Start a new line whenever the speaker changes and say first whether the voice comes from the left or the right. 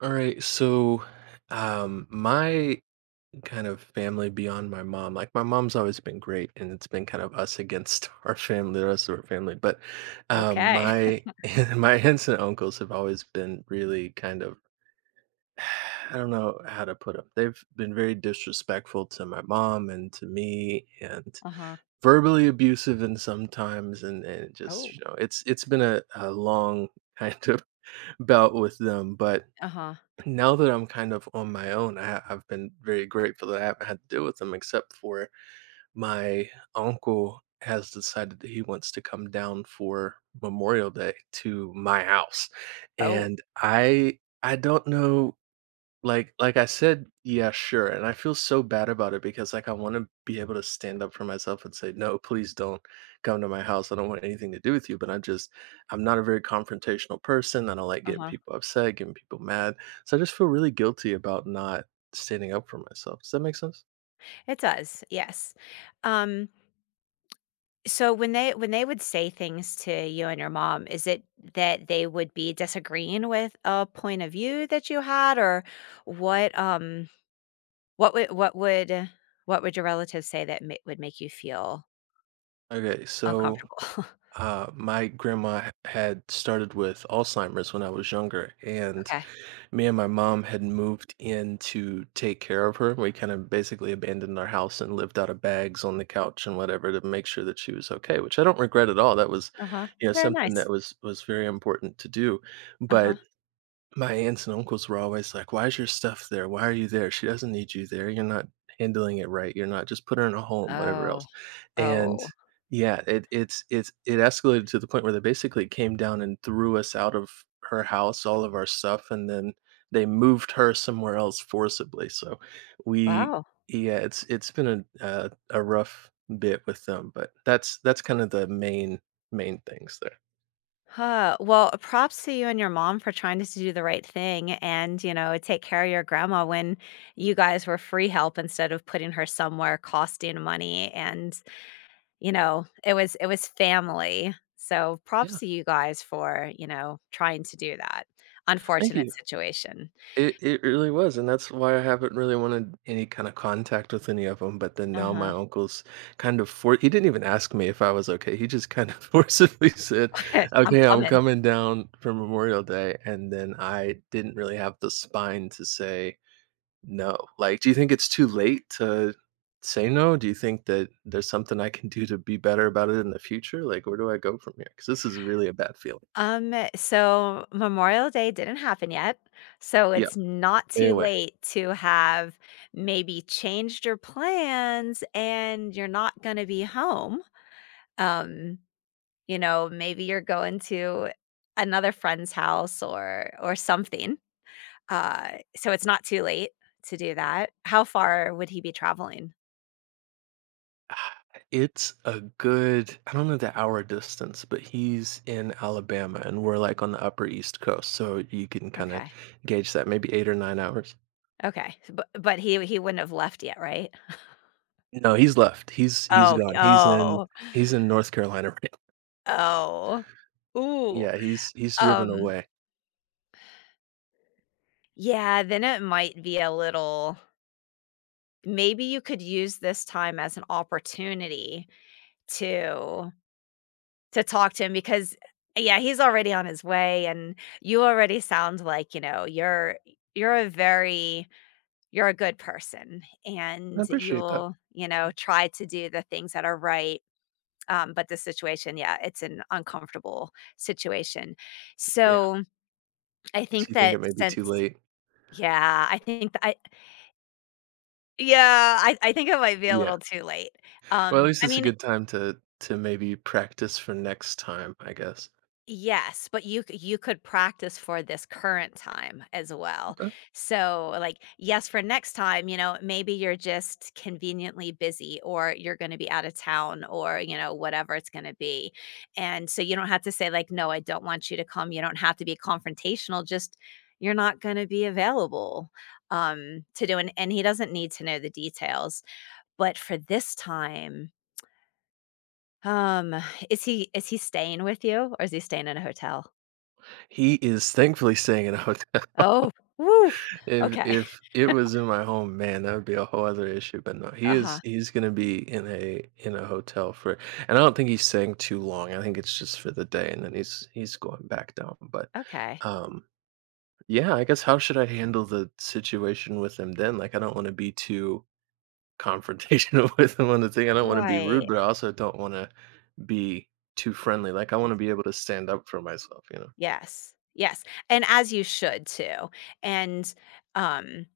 right: All right, so my kind of family beyond my mom, like my mom's always been great and it's been kind of us against our family, the rest of our family. But
left: Okay.
right: my my aunts and uncles have always been really kind of I don't know how to put them. They've been very disrespectful to my mom and to me and
left: Uh-huh.
right: verbally abusive and sometimes and it just
left: Oh.
right: you know it's been a long kind of bout with them but
left: Uh-huh.
right: now that I'm kind of on my own, I've been very grateful that I haven't had to deal with them, except for my uncle has decided that he wants to come down for Memorial Day to my house,
left: Oh.
right: and I don't know like I said, "Yeah, sure," and I feel so bad about it because, like, I wanna be able to stand up for myself and say, "No, please don't come to my house. I don't want anything to do with you," but I just I'm not a very confrontational person. I don't like getting
left: Uh-huh.
right: people upset, getting people mad, so I just feel really guilty about not standing up for myself. Does that make sense?
left: It does, yes. Um, so when they would say things to you and your mom, is it that they would be disagreeing with a point of view that you had, or what? What would what would your relatives say that would make you feel
right: Okay, so,
left: uncomfortable?
right: my had started with Alzheimer's when I was younger, and
left: Okay. Okay.
right: me and my mom had moved in to take care of her. We kind of basically abandoned our house and lived out of bags on the couch and whatever to make sure that she was okay, which I don't regret at all. That was,
left: Uh huh.
right: you know,
left: Very
right: something that
left: nice.
right: was very important to do.
left: Uh huh.
right: But my aunts and uncles were always like, "Why is your stuff there? Why are you there? She doesn't need you there. You're not handling it right. You're not just put her in a home, whatever
left: Oh.
right: else." And
left: Oh.
right: yeah, it it's it escalated to the point where they basically came down and threw us out of her house, all of our stuff, and then they moved her somewhere else forcibly. So we
left: Wow.
right: yeah, it's been a rough bit with them, but that's kind of the main things there.
left: Huh. Well, props to you and your mom for trying to do the right thing and, you know, take care of your grandma when you guys were free help instead of putting her somewhere costing money and, you know, it was family. So,
right: Yeah.
left: props to you guys for, you know, trying to do that.
right: Thank
left: Unfortunate
right: you.
left: situation.
right: It really was, and that's why I haven't really wanted any kind of contact with any of them, but then now my
left: Uh-huh.
right: uncle's kind of for he didn't even ask me if I was okay, he just kind of forcibly said,
left: I'm
right: "Okay, I'm
left: coming.
right: coming down for Memorial Day," and then I didn't really have the spine to say no. Like, do you think it's too late to say no? Do you think that there's something I can do to be better about it in the future? Like, where do I go from here? Because this is really a bad feeling.
left: So Memorial Day didn't happen yet, so
right: Yeah,
left: it's not
right: stay
left: too
right: away.
left: late to have maybe changed your plans and you're not gonna be home. Um, you know, maybe you're going to another friend's house or something. So it's not too late to do that. How far would he be traveling?
right: It's a good I don't know the hour distance, but he's in Alabama and we're like on the upper East Coast, so you can kinda
left: Okay.
right: gauge that, maybe 8 or 9 hours.
left: Okay. So, but he wouldn't have left yet, right?
right: No, he's left. He's
left: Oh, he-
right: gone.
left: oh,
right: He's in North Carolina right now.
left: oh. Ooh.
right: Yeah, he's driven
left: Um
right: away.
left: Yeah, then it might be a little, maybe you could use this time as an opportunity to talk to him because yeah, he's already on his way and you already sound like, you know, you're a very, you're a good person
right: I
left: and
right: appreciate that.
left: you'll, you know, try to do the things that are right. But the situation, yeah, it's an uncomfortable situation.
right: Yeah.
left: So I
right: Do
left: think
right: you think
left: that,
right: it may be too
left: since
right: late?
left: yeah, I think that, yeah, I think it might be a
right: Yeah.
left: little too late.
right: Well, at least
left: I
right: it's a
left: mean,
right: good time to maybe practice for next time, I guess.
left: yes, but you could practice for this current time as well.
right: Okay.
left: So, like, yes, for next time, you know, maybe you're just conveniently busy or you're gonna be out of town or, you know, whatever it's gonna be. And so you don't have to say, like, "No, I don't want you to come." You don't have to be confrontational, just, "You're not gonna be available," to do, and he doesn't need to know the details. But for this time, um, is he staying with you or is he staying in a hotel?
right: He is thankfully staying in a hotel.
left: Oh, woof. Okay.
right: If it was in my home, man, that would be a whole other issue, but no, he is
left: Uh-huh.
right: he's gonna be in a hotel for and I don't think he's staying too long. I think it's just for the day and then he's going back down. But
left: Okay.
right: um yeah, I guess how should I handle the situation with him then? Like I don't want to be too confrontational with him on the thing. I don't want to be
left: Right.
right: rude, but I also don't want to be too friendly. Like I want to be able to stand up for myself, you know.
left: Yes. Yes. And as you should too. And um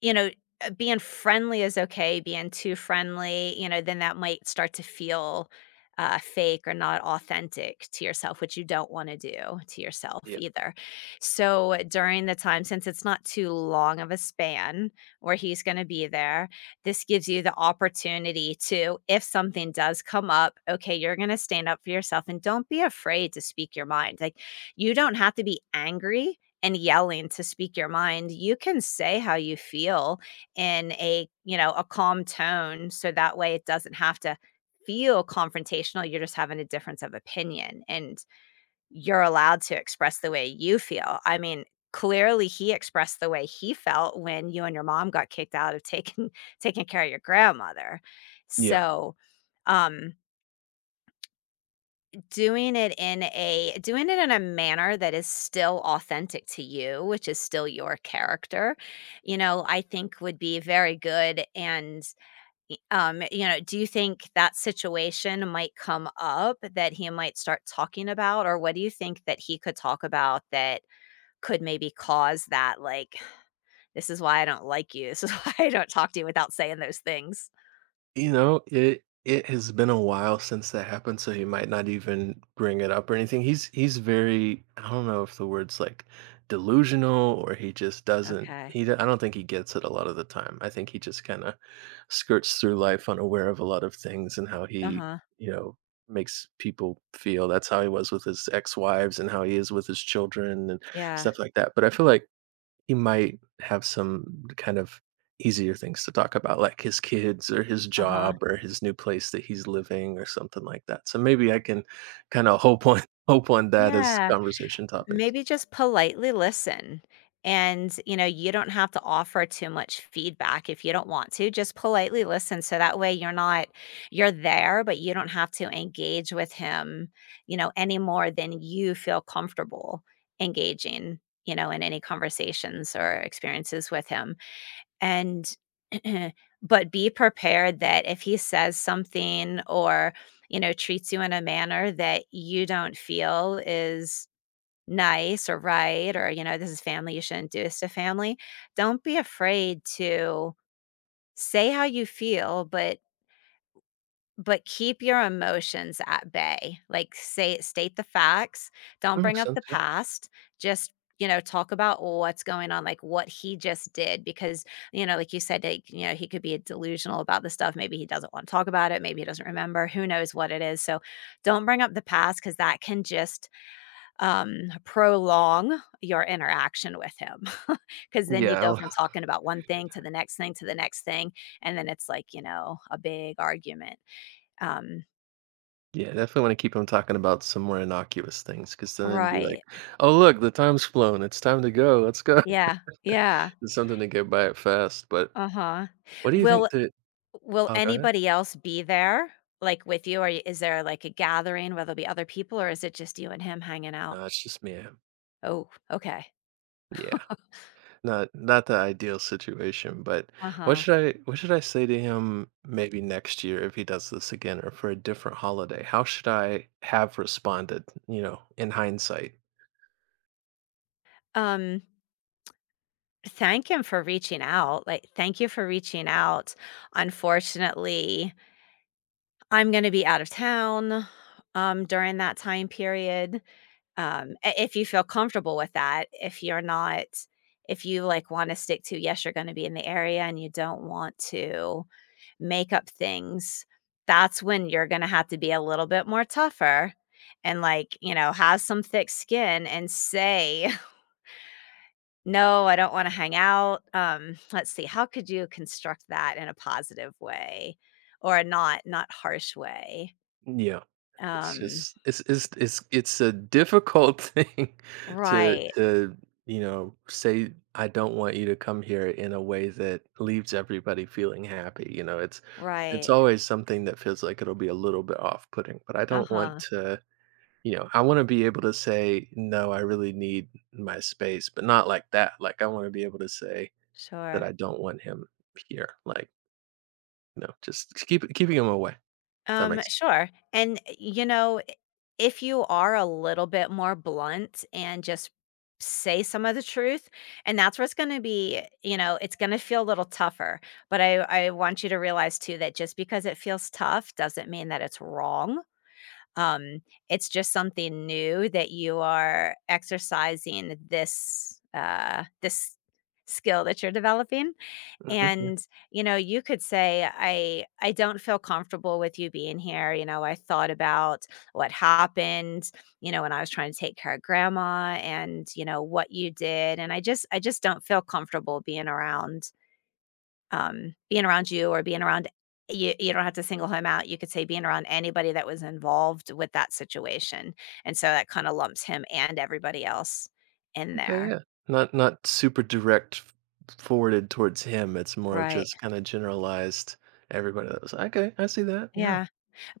left: you know, being friendly is okay, being too friendly, you know, then that might start to feel, fake or not authentic to yourself, which you don't wanna do to yourself
right: Yeah.
left: either. So, during the time, since it's not too long of a span where he's gonna be there, this gives you the opportunity to, if something does come up, okay, you're gonna stand up for yourself and don't be afraid to speak your mind. Like, you don't have to be angry and yelling to speak your mind. You can say how you feel in a, you know, a calm tone, so that way it doesn't have to feel confrontational. You're just having a difference of opinion and you're allowed to express the way you feel. I mean, clearly he expressed the way he felt when you and your mom got kicked out of taking taking care of your grandmother.
right: Yeah.
left: So, um doing it in a, doing it in a manner that is still authentic to you, which is still your character, you know, I think would be very good. And, y you know, do you think that situation might come up that he might start talking about? Or what do you think that he could talk about that could maybe cause that, like, "This is why I don't like you. This is why I don't talk to you," without saying those things.
right: You know, it has been a while since that happened, so he might not even bring it up or anything. He's very I don't know if the word's like delusional or he just doesn't
left: Okay.
right: he d- I don't think he gets it a lot of the time. I think he just kind of skirts through life unaware of a lot of things and how he,
left: Uh-huh.
right: you know, makes people feel. That's how he was with his ex-wives and how he is with his children and
left: Yeah.
right: stuff like that. But I feel like he might have some kind of easier things to talk about, like his kids or his
left: Uh-huh.
right: job or his new place that he's living or something like that. So maybe I can kind of hope on hope on that as
left: Yeah.
right: conversation topics.
left: Maybe just politely listen. And, you know, you don't have to offer too much feedback if you don't want to. Just politely listen. So that way you're not, you're there, but you don't have to engage with him, you know, any more than you feel comfortable engaging, you know, in any conversations or experiences with him. And, but be prepared that if he says something or, you know, treats you in a manner that you don't feel is nice or right or, you know, this is family, you shouldn't do this to family. Don't be afraid to say how you feel, but keep your emotions at bay. Like, say, state the facts.
right: That
left: Don't bring
right: makes
left: up
right: sense.
left: the
right: Yeah.
left: past. Just, you know, talk about what's going on, like what he just did, because you know, like you said, like you know, he could be delusional about the stuff. Maybe he doesn't want to talk about it. Maybe he doesn't remember. Who knows what it is? So, don't bring up the past, because that can just, prolong your interaction with him, because then you
right: Yeah.
left: go
right: I'll-
left: from talking about one thing to the next thing to the next thing, and then it's like, you know, a big argument. Um,
right: Yeah. Definitely want to keep him talking about some more innocuous things because then it'd be like,
left: right.
right: oh, look, the time's flown. It's time to go. Let's go.
left: Yeah, yeah,
right: It's something to get by it fast. But
left: uh-huh.
right: what do you
left: Will
right: think that?
left: will
right: Oh, go ahead.
left: anybody else be there, like, with you? Or is there, like, a gathering where there'll be other people, or is it just you and him hanging out?
right: No, it's just me.
left: Oh, okay.
right: Yeah. Not not the ideal situation, but
left: Uh-huh.
right: what should I say to him maybe next year if he does this again or for a different holiday? How should I have responded, you know, in hindsight?
left: Um Thank him for reaching out, like, "Thank you for reaching out. Unfortunately, I'm gonna be out of town, during that time period." Um, I if you feel comfortable with that, if you're not, if you, like, wanna stick to, yes, you're gonna be in the area and you don't want to make up things, that's when you're gonna have to be a little bit more tougher and, like, you know, have some thick skin and say no, I don't wanna hang out. Um, let's see, how could you construct that in a positive way or a not, harsh way?
right: Yeah. It's
left: Um,
right: just it's a difficult thing to
left: right,
right: you know, say, "I don't want you to come here," in a way that leaves everybody feeling happy, you know, it's
left: right,
right: always something that feels like it'll be a little bit off-putting, but I don't want
left: uh-huh,
right: to you know, I wanna be able to say, "No, I really need my space," but not like that, like, I wanna be able to say that
left: sure.
right: I don't want him here, like, you know, just keeping him away, if that makes
left: Sure, and, you know, if you are a little bit more blunt and just say some of the truth, and that's where it's gonna be, you know, it's gonna feel a little tougher, but I want you to realize too that just because it feels tough doesn't mean that it's wrong. Um, it's just something new that you are exercising, this this skill that you're developing.
right: sense.
left: And you know, you could say, I don't feel comfortable with you being here, you know, I thought about what happened, you know, when I was trying to take care of grandma and you know what you did, and I just don't feel comfortable being around, being around you, or being around, you don't have to single him out. You could say, being around anybody that was involved with that situation, and so that kinda lumps him and everybody else in
right: Okay,
left: there.
right: yeah. Not not super direct f forwarded towards him, it's more of
left: Right.
right: just kinda generalized everybody that was okay, I see that, yeah.
left: Yeah.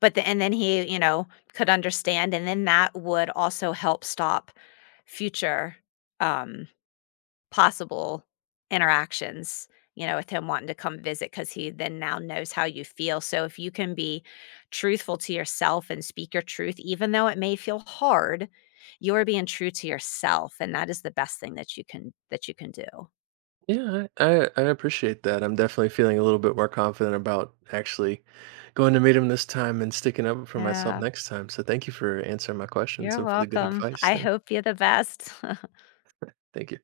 left: But the, and then he, you know, could understand, and then that would also help stop future, um, possible interactions, you know, with him wanting to come visit, because he then now knows how you feel. So if you can be truthful to yourself and speak your truth, even though it may feel hard, you're being true to yourself, and that is the best thing that you can, that you can do.
right: Yeah, I appreciate that, I'm definitely feeling a little bit more confident about actually going to meet him this time and sticking up for myself
left: Yeah.
right: next time, so thank you for answering my questions
left: You're
right: and for the good
left: welcome.
right: advice,
left: I hope you're the best.
right: thank you.